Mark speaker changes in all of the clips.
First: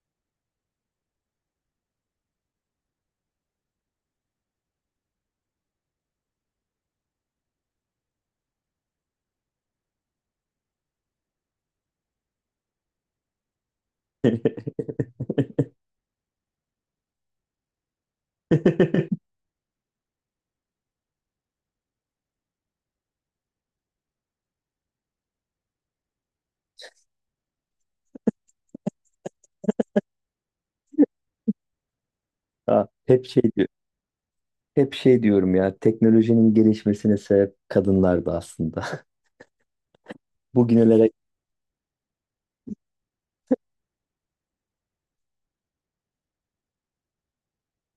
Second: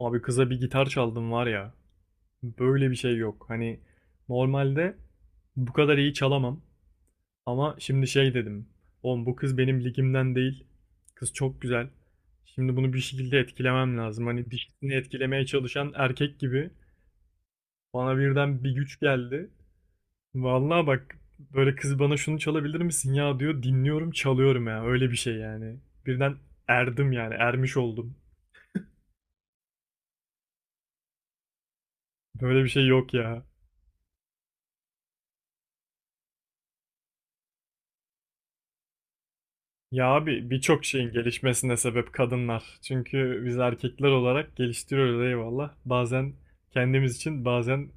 Speaker 1: Abi kıza bir gitar çaldım var ya. Böyle bir şey yok. Hani normalde bu kadar iyi çalamam. Ama şimdi şey dedim. Oğlum bu kız benim ligimden değil. Kız çok güzel. Şimdi bunu bir şekilde etkilemem lazım. Hani dişisini etkilemeye çalışan erkek gibi bana birden bir güç geldi. Vallahi bak böyle kız bana şunu çalabilir misin ya diyor. Dinliyorum çalıyorum ya. Öyle bir şey yani. Birden erdim yani ermiş oldum. Böyle bir şey
Speaker 2: Ha,
Speaker 1: yok
Speaker 2: hep şey
Speaker 1: ya.
Speaker 2: diyor. Hep şey diyorum ya. Teknolojinin gelişmesine sebep kadınlardı aslında.
Speaker 1: Ya abi birçok
Speaker 2: Bugünlere
Speaker 1: şeyin gelişmesine sebep kadınlar. Çünkü biz erkekler olarak geliştiriyoruz eyvallah. Bazen kendimiz için bazen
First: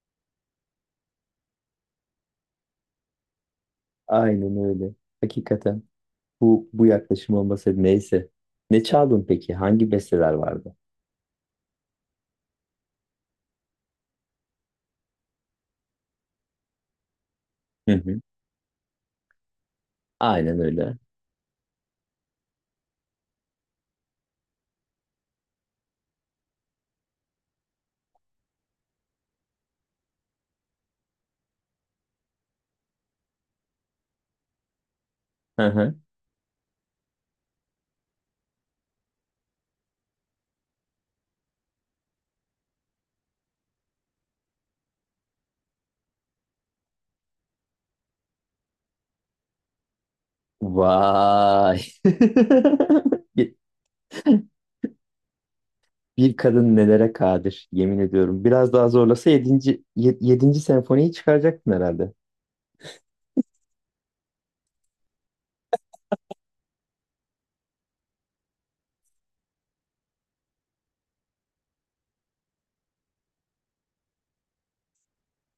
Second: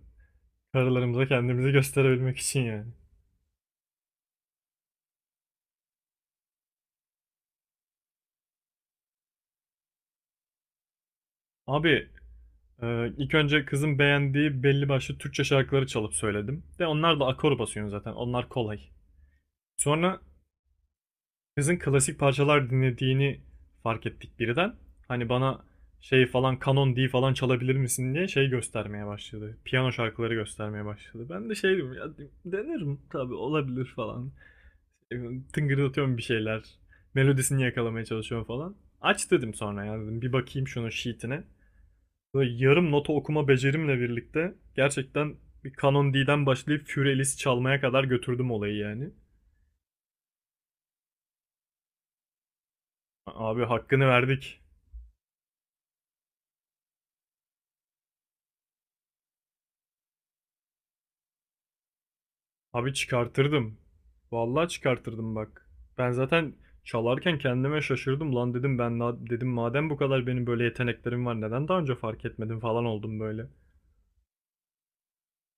Speaker 1: karılarımıza kendimizi gösterebilmek için yani.
Speaker 2: aynen öyle. Hakikaten bu yaklaşım olmasaydı neyse. Ne çaldın peki? Hangi besteler vardı?
Speaker 1: Abi ilk önce kızın beğendiği belli başlı Türkçe şarkıları çalıp söyledim. De onlar da akor basıyorsun
Speaker 2: Hı
Speaker 1: zaten
Speaker 2: hı.
Speaker 1: onlar kolay. Sonra
Speaker 2: Aynen öyle.
Speaker 1: kızın klasik parçalar dinlediğini fark ettik birden. Hani bana şey falan kanon D falan çalabilir misin diye şey göstermeye başladı. Piyano şarkıları göstermeye başladı. Ben de şey dedim ya denerim tabii olabilir falan. E,
Speaker 2: Hı hı.
Speaker 1: Tıngırdatıyorum bir şeyler. Melodisini yakalamaya çalışıyorum falan. Aç dedim sonra ya dedim bir bakayım şunun sheetine. Böyle yarım nota okuma becerimle birlikte gerçekten bir kanon D'den başlayıp Fury Alice çalmaya kadar götürdüm olayı yani.
Speaker 2: Vay. Bir,
Speaker 1: Abi hakkını verdik.
Speaker 2: bir kadın nelere kadir, yemin ediyorum. Biraz daha zorlasa 7. senfoniyi çıkaracaktın herhalde.
Speaker 1: Abi çıkartırdım. Vallahi çıkartırdım bak. Ben zaten çalarken kendime şaşırdım lan dedim ben dedim madem bu kadar benim böyle yeteneklerim var neden daha önce fark etmedim falan oldum böyle.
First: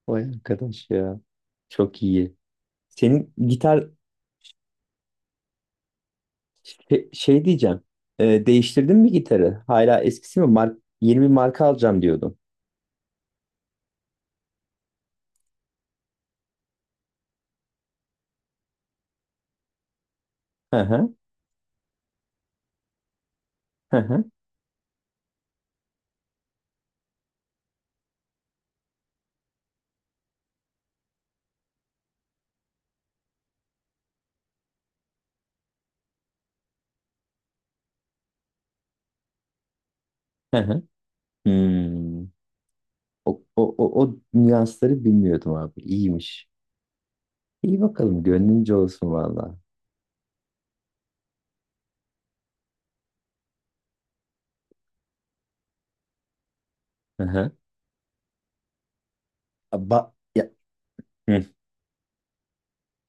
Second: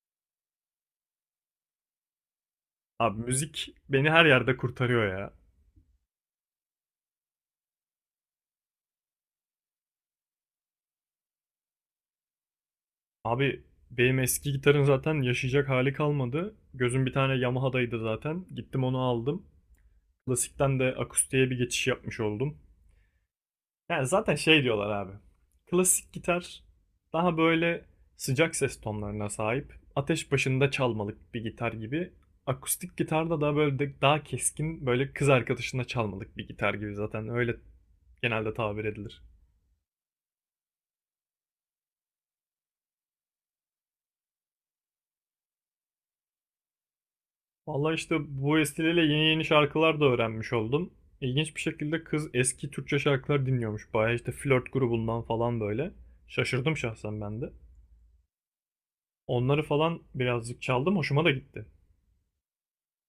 Speaker 2: Vay arkadaş ya. Çok iyi.
Speaker 1: Abi
Speaker 2: Senin
Speaker 1: müzik
Speaker 2: gitar.
Speaker 1: beni her yerde kurtarıyor ya.
Speaker 2: Şey, şey diyeceğim. Değiştirdin mi gitarı? Hala eskisi mi? Yeni bir marka alacağım diyordun.
Speaker 1: Abi benim eski gitarın zaten yaşayacak hali kalmadı. Gözüm bir tane Yamaha'daydı zaten. Gittim onu aldım. Klasikten
Speaker 2: Hı
Speaker 1: de
Speaker 2: hı.
Speaker 1: akustiğe bir geçiş yapmış oldum.
Speaker 2: Hı
Speaker 1: Yani
Speaker 2: hı.
Speaker 1: zaten şey diyorlar abi. Klasik gitar daha böyle sıcak ses tonlarına sahip. Ateş başında çalmalık bir gitar gibi. Akustik gitar da daha böyle daha keskin böyle kız arkadaşına çalmalık bir gitar gibi zaten öyle genelde tabir edilir.
Speaker 2: Hı hı. Hmm. O nüansları bilmiyordum abi. İyiymiş. İyi
Speaker 1: Vallahi işte
Speaker 2: bakalım.
Speaker 1: bu
Speaker 2: Gönlünce
Speaker 1: vesileyle
Speaker 2: olsun
Speaker 1: yeni yeni
Speaker 2: valla.
Speaker 1: şarkılar da öğrenmiş oldum. İlginç bir şekilde kız eski Türkçe şarkılar dinliyormuş. Bayağı işte flört grubundan falan böyle. Şaşırdım şahsen
Speaker 2: Hı
Speaker 1: ben de.
Speaker 2: hı.
Speaker 1: Onları falan
Speaker 2: Ba ya,
Speaker 1: birazcık çaldım hoşuma da
Speaker 2: hı.
Speaker 1: gitti.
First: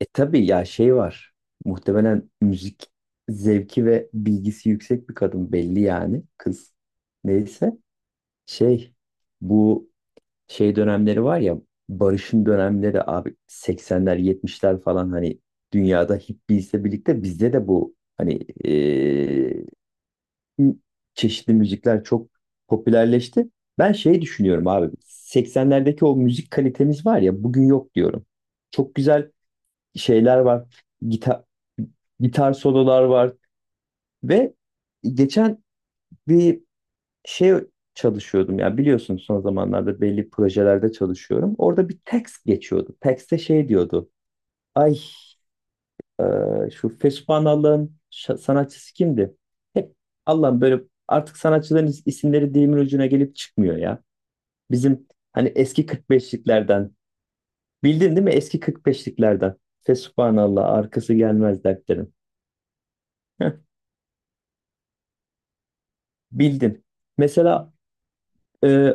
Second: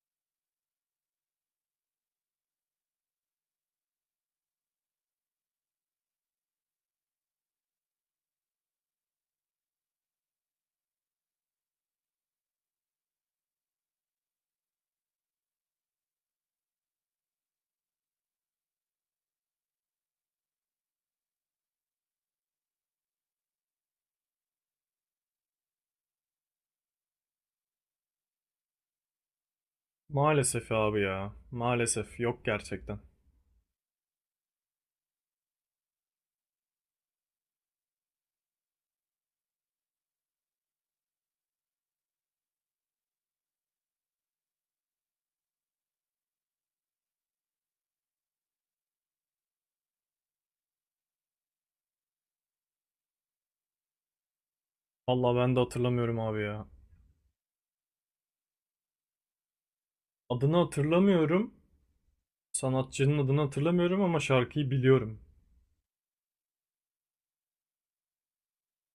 Speaker 2: E tabii ya şey var. Muhtemelen müzik zevki ve bilgisi yüksek bir kadın belli yani. Kız. Neyse. Şey. Bu şey dönemleri var ya, barışın dönemleri abi, 80'ler, 70'ler falan, hani dünyada hippiesle birlikte bizde de bu hani, eee, çeşitli müzikler çok popülerleşti. Ben şey düşünüyorum abi, 80'lerdeki o müzik kalitemiz var ya, bugün yok diyorum. Çok güzel şeyler var.
Speaker 1: Maalesef abi ya.
Speaker 2: Gitar,
Speaker 1: Maalesef yok
Speaker 2: gitar
Speaker 1: gerçekten.
Speaker 2: sololar var ve geçen bir şey çalışıyordum ya, biliyorsun son zamanlarda belli projelerde çalışıyorum. Orada bir text geçiyordu. Text'te şey diyordu. Ay, şu Fesuphanallah'ın sanatçısı kimdi? Hep Allah'ım, böyle artık sanatçıların isimleri dilimin ucuna gelip çıkmıyor ya. Bizim
Speaker 1: Vallahi
Speaker 2: hani
Speaker 1: ben de
Speaker 2: eski
Speaker 1: hatırlamıyorum abi ya.
Speaker 2: 45'liklerden, bildin değil mi? Eski 45'liklerden.
Speaker 1: Adını
Speaker 2: Fesuphanallah arkası
Speaker 1: hatırlamıyorum.
Speaker 2: gelmez dertlerin.
Speaker 1: Sanatçının adını
Speaker 2: Heh,
Speaker 1: hatırlamıyorum ama şarkıyı biliyorum.
Speaker 2: bildin. Mesela e,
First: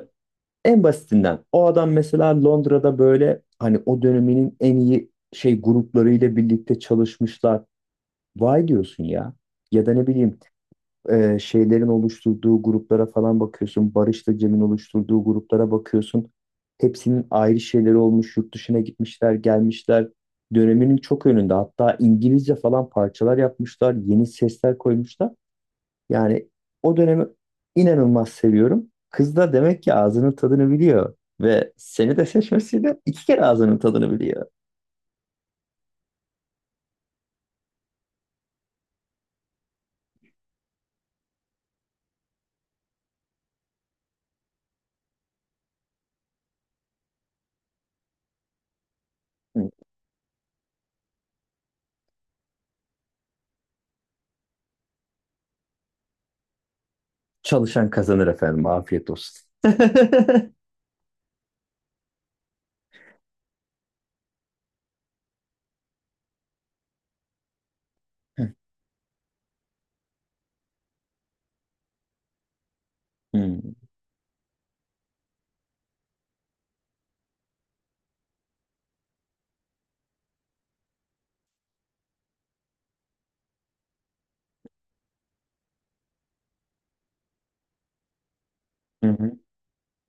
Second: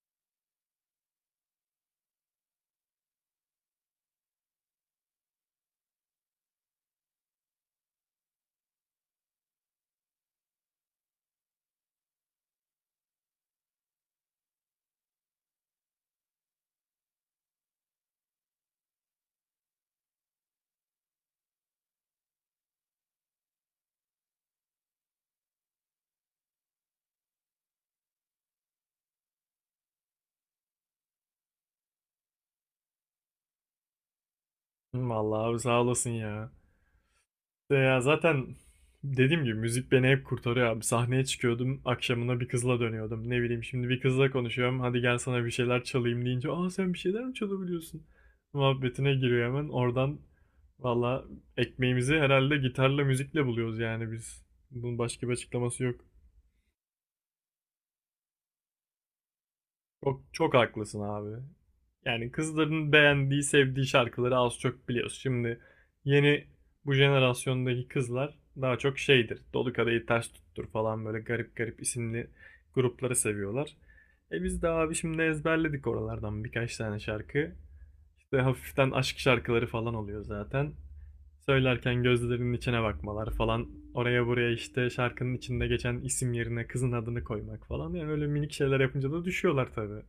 Speaker 2: en basitinden o adam mesela Londra'da böyle, hani o döneminin en iyi şey gruplarıyla birlikte çalışmışlar. Vay diyorsun ya. Ya da ne bileyim, şeylerin oluşturduğu gruplara falan bakıyorsun. Barış'la Cem'in oluşturduğu gruplara bakıyorsun. Hepsinin ayrı şeyleri olmuş. Yurt dışına gitmişler, gelmişler. Döneminin çok önünde. Hatta İngilizce falan parçalar yapmışlar. Yeni sesler koymuşlar. Yani o dönemi inanılmaz seviyorum. Kız da demek ki ağzının tadını biliyor. Ve seni de seçmesiyle iki kere ağzının tadını biliyor.
Speaker 1: Vallahi abi sağ olasın ya. De ya zaten dediğim gibi müzik beni hep kurtarıyor abi. Sahneye çıkıyordum, akşamına bir kızla dönüyordum. Ne bileyim şimdi bir kızla konuşuyorum. Hadi gel sana bir şeyler çalayım deyince, "Aa sen bir şeyler mi çalabiliyorsun?" muhabbetine giriyor
Speaker 2: Hı.
Speaker 1: hemen. Oradan valla ekmeğimizi herhalde gitarla müzikle buluyoruz yani biz. Bunun başka bir açıklaması yok.
Speaker 2: Çalışan kazanır efendim. Afiyet olsun.
Speaker 1: Çok haklısın abi. Yani kızların beğendiği, sevdiği şarkıları az çok biliyoruz. Şimdi yeni bu jenerasyondaki kızlar
Speaker 2: Hı.
Speaker 1: daha çok şeydir. Dolu Kadehi Ters Tuttur falan böyle garip garip isimli grupları seviyorlar. E biz de abi şimdi ezberledik oralardan birkaç tane şarkı. İşte hafiften aşk şarkıları falan oluyor zaten. Söylerken gözlerinin içine bakmalar falan. Oraya buraya işte şarkının içinde geçen isim yerine kızın adını koymak falan. Yani öyle minik şeyler
Speaker 2: Hı
Speaker 1: yapınca da
Speaker 2: hı.
Speaker 1: düşüyorlar tabii.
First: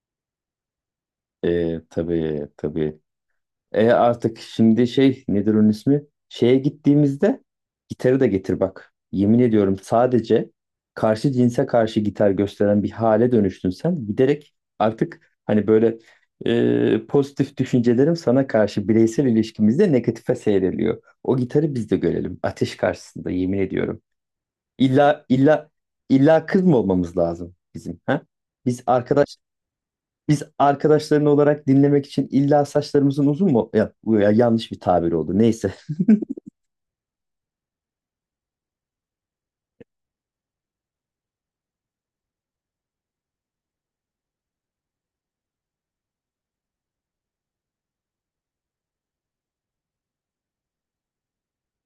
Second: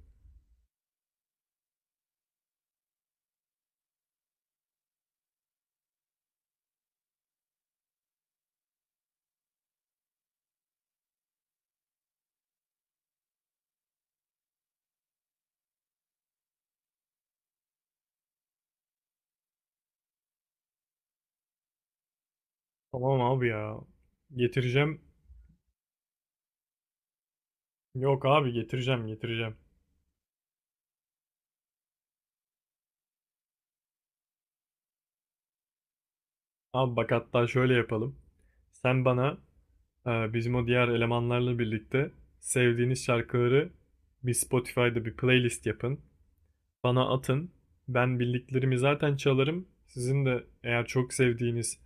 Speaker 2: Tabii tabii. E, artık şimdi şey nedir onun ismi? Şeye gittiğimizde gitarı da getir bak. Yemin ediyorum, sadece karşı cinse karşı gitar gösteren bir hale dönüştün sen. Giderek artık hani böyle, pozitif düşüncelerim sana karşı bireysel ilişkimizde negatife seyreliyor. O gitarı biz de görelim ateş
Speaker 1: Tamam
Speaker 2: karşısında,
Speaker 1: abi
Speaker 2: yemin
Speaker 1: ya.
Speaker 2: ediyorum.
Speaker 1: Getireceğim.
Speaker 2: İlla, illa, illa kız mı olmamız lazım bizim, ha?
Speaker 1: Yok abi
Speaker 2: Biz
Speaker 1: getireceğim
Speaker 2: arkadaş
Speaker 1: getireceğim.
Speaker 2: Biz arkadaşların olarak dinlemek için illa saçlarımızın uzun mu? Ya, bu ya yanlış bir tabir oldu. Neyse.
Speaker 1: Abi bak hatta şöyle yapalım. Sen bana bizim o diğer elemanlarla birlikte sevdiğiniz şarkıları bir Spotify'da bir playlist yapın. Bana atın. Ben bildiklerimi zaten çalarım. Sizin de eğer çok sevdiğiniz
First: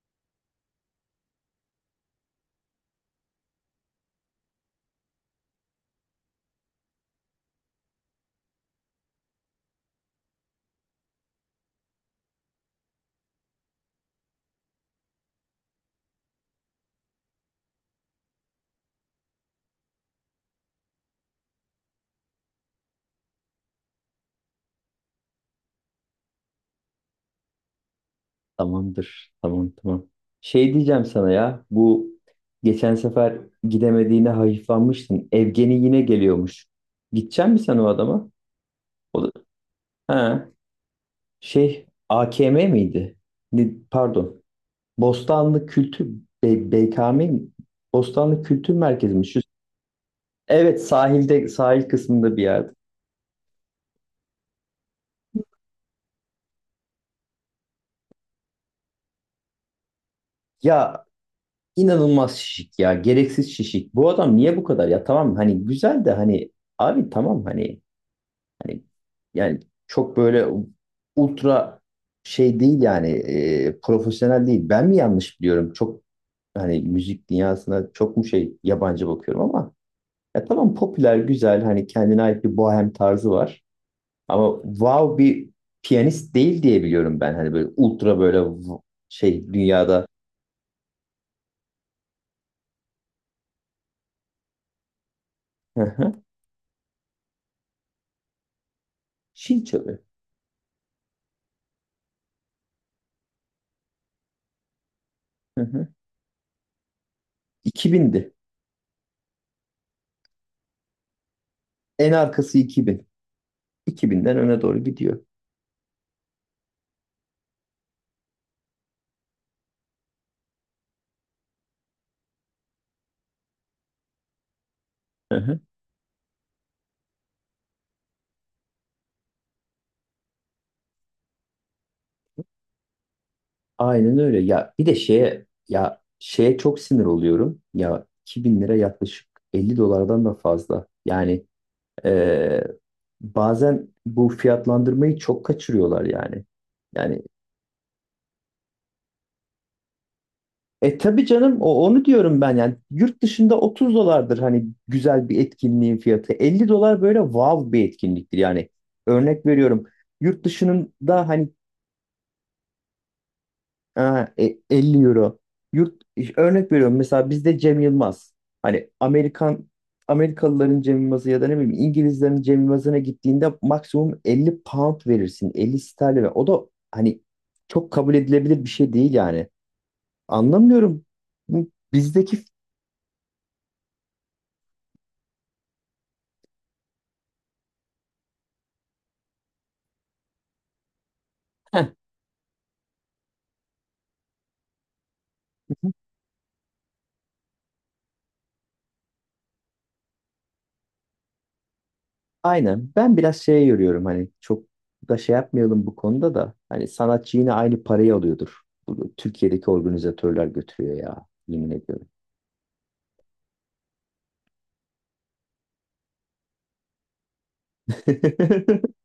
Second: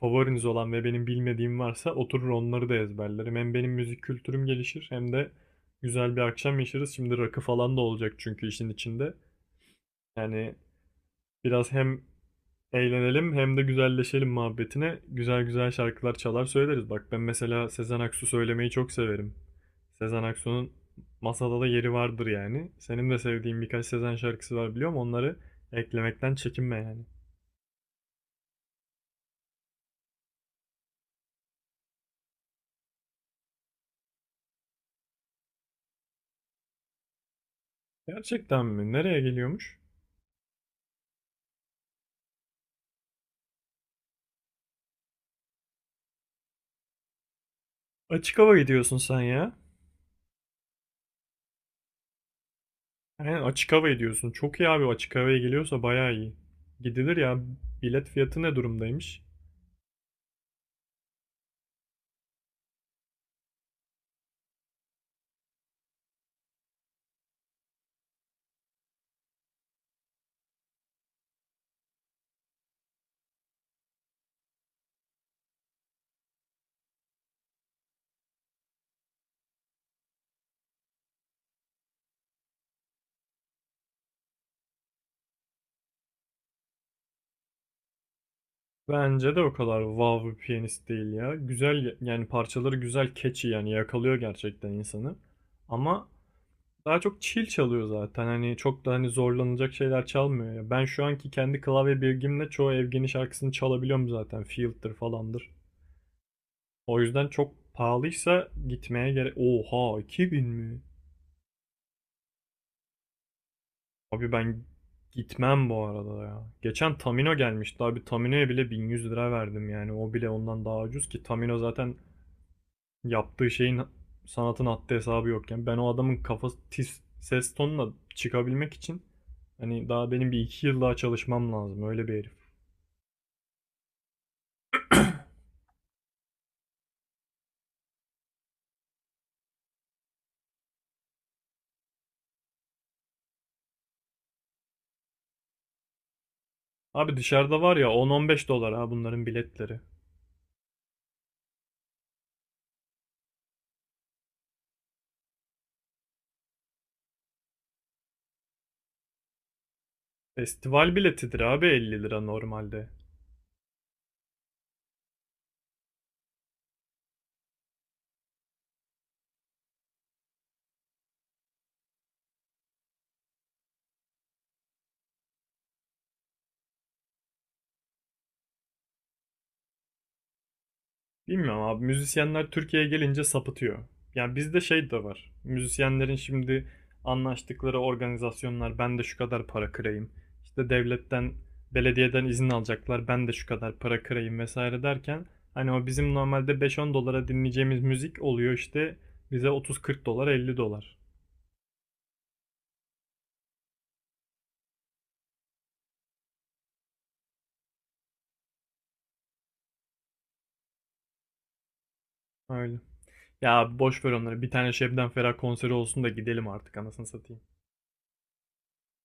Speaker 1: favoriniz olan ve benim bilmediğim varsa oturur onları da ezberlerim. Hem benim müzik kültürüm gelişir hem de güzel bir akşam yaşarız. Şimdi rakı falan da olacak çünkü işin içinde. Yani biraz hem eğlenelim hem de güzelleşelim muhabbetine güzel güzel şarkılar çalar söyleriz. Bak ben mesela Sezen Aksu söylemeyi çok severim. Sezen Aksu'nun masada da yeri vardır yani. Senin de sevdiğin birkaç Sezen şarkısı var biliyorum. Onları eklemekten çekinme yani.
Speaker 2: Tamamdır. Tamam, tamam. Şey diyeceğim sana ya. Bu geçen sefer gidemediğine hayıflanmıştın. Evgeni yine geliyormuş. Gidecek misin sen o adama?
Speaker 1: Gerçekten mi? Nereye
Speaker 2: O da,
Speaker 1: geliyormuş?
Speaker 2: ha, şey, AKM miydi? Pardon. Bostanlı Kültür, BKM mi?
Speaker 1: Açık
Speaker 2: Bostanlı
Speaker 1: hava
Speaker 2: Kültür
Speaker 1: gidiyorsun
Speaker 2: Merkezi
Speaker 1: sen
Speaker 2: mi? Şu,
Speaker 1: ya.
Speaker 2: evet, sahilde, sahil kısmında bir yerde.
Speaker 1: Aynen açık hava gidiyorsun. Çok iyi abi açık havaya geliyorsa bayağı iyi. Gidilir ya. Bilet fiyatı ne durumdaymış?
Speaker 2: Ya, İnanılmaz şişik ya. Gereksiz şişik. Bu adam niye bu kadar, ya? Tamam hani, güzel de hani abi, tamam hani yani çok böyle ultra şey değil yani, profesyonel değil. Ben mi yanlış biliyorum? Çok hani, müzik dünyasına çok mu şey, yabancı bakıyorum, ama ya tamam, popüler güzel, hani kendine ait bir bohem tarzı var. Ama wow bir piyanist değil diye biliyorum ben. Hani böyle ultra böyle,
Speaker 1: Bence de o
Speaker 2: şey
Speaker 1: kadar
Speaker 2: dünyada.
Speaker 1: wow bir piyanist değil ya. Güzel yani parçaları güzel, catchy yani yakalıyor gerçekten insanı.
Speaker 2: Hı
Speaker 1: Ama
Speaker 2: hı.
Speaker 1: daha çok chill çalıyor zaten. Hani çok da hani
Speaker 2: Şil
Speaker 1: zorlanacak
Speaker 2: çalıyor.
Speaker 1: şeyler çalmıyor ya. Ben şu anki kendi klavye bilgimle çoğu Evgen'i şarkısını çalabiliyorum zaten. Field'dir falandır.
Speaker 2: Hı hı.
Speaker 1: O yüzden çok
Speaker 2: 2000'di.
Speaker 1: pahalıysa gitmeye gerek... Oha 2000 mi?
Speaker 2: En arkası 2000.
Speaker 1: Abi
Speaker 2: 2000'den öne
Speaker 1: ben
Speaker 2: doğru gidiyor.
Speaker 1: gitmem bu arada ya. Geçen Tamino gelmişti abi. Tamino'ya bile 1100 lira verdim yani. O bile ondan daha ucuz ki Tamino zaten yaptığı şeyin sanatın haddi hesabı
Speaker 2: Hı hı.
Speaker 1: yokken ben o adamın kafası tiz ses tonuna çıkabilmek için hani daha benim bir iki yıl daha çalışmam lazım öyle bir herif.
Speaker 2: Aynen öyle. Ya bir de şeye, ya şeye çok sinir oluyorum. Ya 2000 lira, yaklaşık 50 dolardan da fazla. Yani eee, bazen bu fiyatlandırmayı çok kaçırıyorlar yani.
Speaker 1: Abi
Speaker 2: Yani,
Speaker 1: dışarıda var ya 10-15 dolar ha bunların biletleri.
Speaker 2: e tabii canım, o onu diyorum ben yani, yurt dışında 30 dolardır hani güzel bir etkinliğin fiyatı. 50 dolar böyle wow bir etkinliktir yani. Örnek veriyorum. Yurt
Speaker 1: Festival
Speaker 2: dışında
Speaker 1: biletidir
Speaker 2: hani.
Speaker 1: abi 50 lira normalde.
Speaker 2: Ha, 50 euro. Yurt örnek veriyorum, mesela bizde Cem Yılmaz. Hani, Amerikalıların Cem Yılmaz'ı ya da ne bileyim İngilizlerin Cem Yılmaz'ına gittiğinde maksimum 50 pound verirsin. 50 sterlin. O da hani çok kabul edilebilir bir şey değil yani. Anlamıyorum.
Speaker 1: Bilmiyorum
Speaker 2: Bu
Speaker 1: abi
Speaker 2: bizdeki.
Speaker 1: müzisyenler Türkiye'ye gelince sapıtıyor. Yani bizde şey de var. Müzisyenlerin şimdi anlaştıkları organizasyonlar ben de şu kadar para kırayım. İşte devletten,
Speaker 2: Heh,
Speaker 1: belediyeden izin alacaklar ben de şu kadar para kırayım vesaire derken hani o bizim normalde 5-10 dolara dinleyeceğimiz müzik oluyor işte bize 30-40 dolar 50 dolar.
Speaker 2: aynen. Ben biraz şeye yoruyorum, hani çok da şey yapmayalım bu konuda da. Hani sanatçı yine aynı parayı alıyordur. Bunu Türkiye'deki organizatörler götürüyor ya. Yemin ediyorum.
Speaker 1: Öyle. Ya boş ver onları. Bir tane Şebnem Ferah konseri olsun da gidelim artık anasını satayım.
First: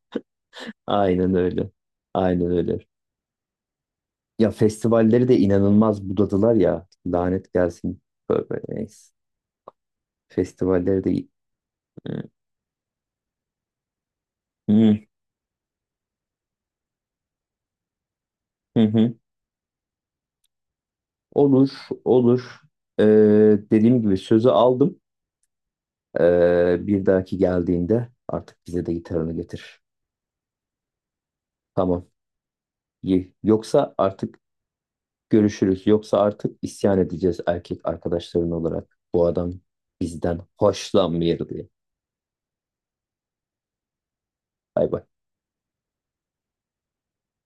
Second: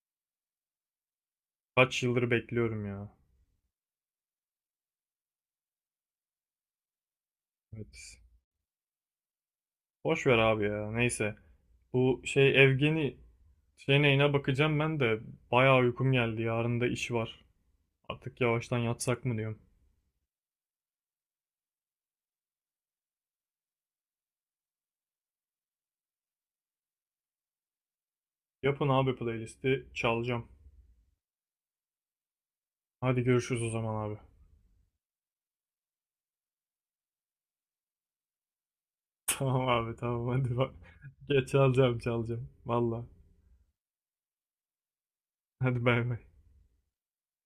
Speaker 2: Aynen öyle.
Speaker 1: Kaç yıldır
Speaker 2: Aynen öyle.
Speaker 1: bekliyorum ya.
Speaker 2: Ya festivalleri de inanılmaz budadılar ya. Lanet gelsin.
Speaker 1: Evet.
Speaker 2: Böyle, neyse.
Speaker 1: Boş ver abi ya.
Speaker 2: Festivalleri de...
Speaker 1: Neyse. Bu
Speaker 2: Hı,
Speaker 1: şey Evgeni şey neyine bakacağım ben de bayağı uykum geldi. Yarın da iş var. Artık yavaştan
Speaker 2: hı, hı.
Speaker 1: yatsak mı diyorum.
Speaker 2: Olur, olur. Ee, dediğim gibi sözü aldım. Bir dahaki geldiğinde artık bize
Speaker 1: Yapın
Speaker 2: de
Speaker 1: abi
Speaker 2: gitarını getir.
Speaker 1: playlisti çalacağım.
Speaker 2: Tamam.
Speaker 1: Hadi
Speaker 2: İyi.
Speaker 1: görüşürüz o
Speaker 2: Yoksa
Speaker 1: zaman abi.
Speaker 2: artık görüşürüz. Yoksa artık isyan edeceğiz erkek arkadaşların olarak. Bu adam
Speaker 1: Tamam abi tamam
Speaker 2: bizden
Speaker 1: hadi bak. Geç
Speaker 2: hoşlanmıyor diye.
Speaker 1: çalacağım çalacağım. Valla.
Speaker 2: Bay bay.
Speaker 1: Hadi bay bay.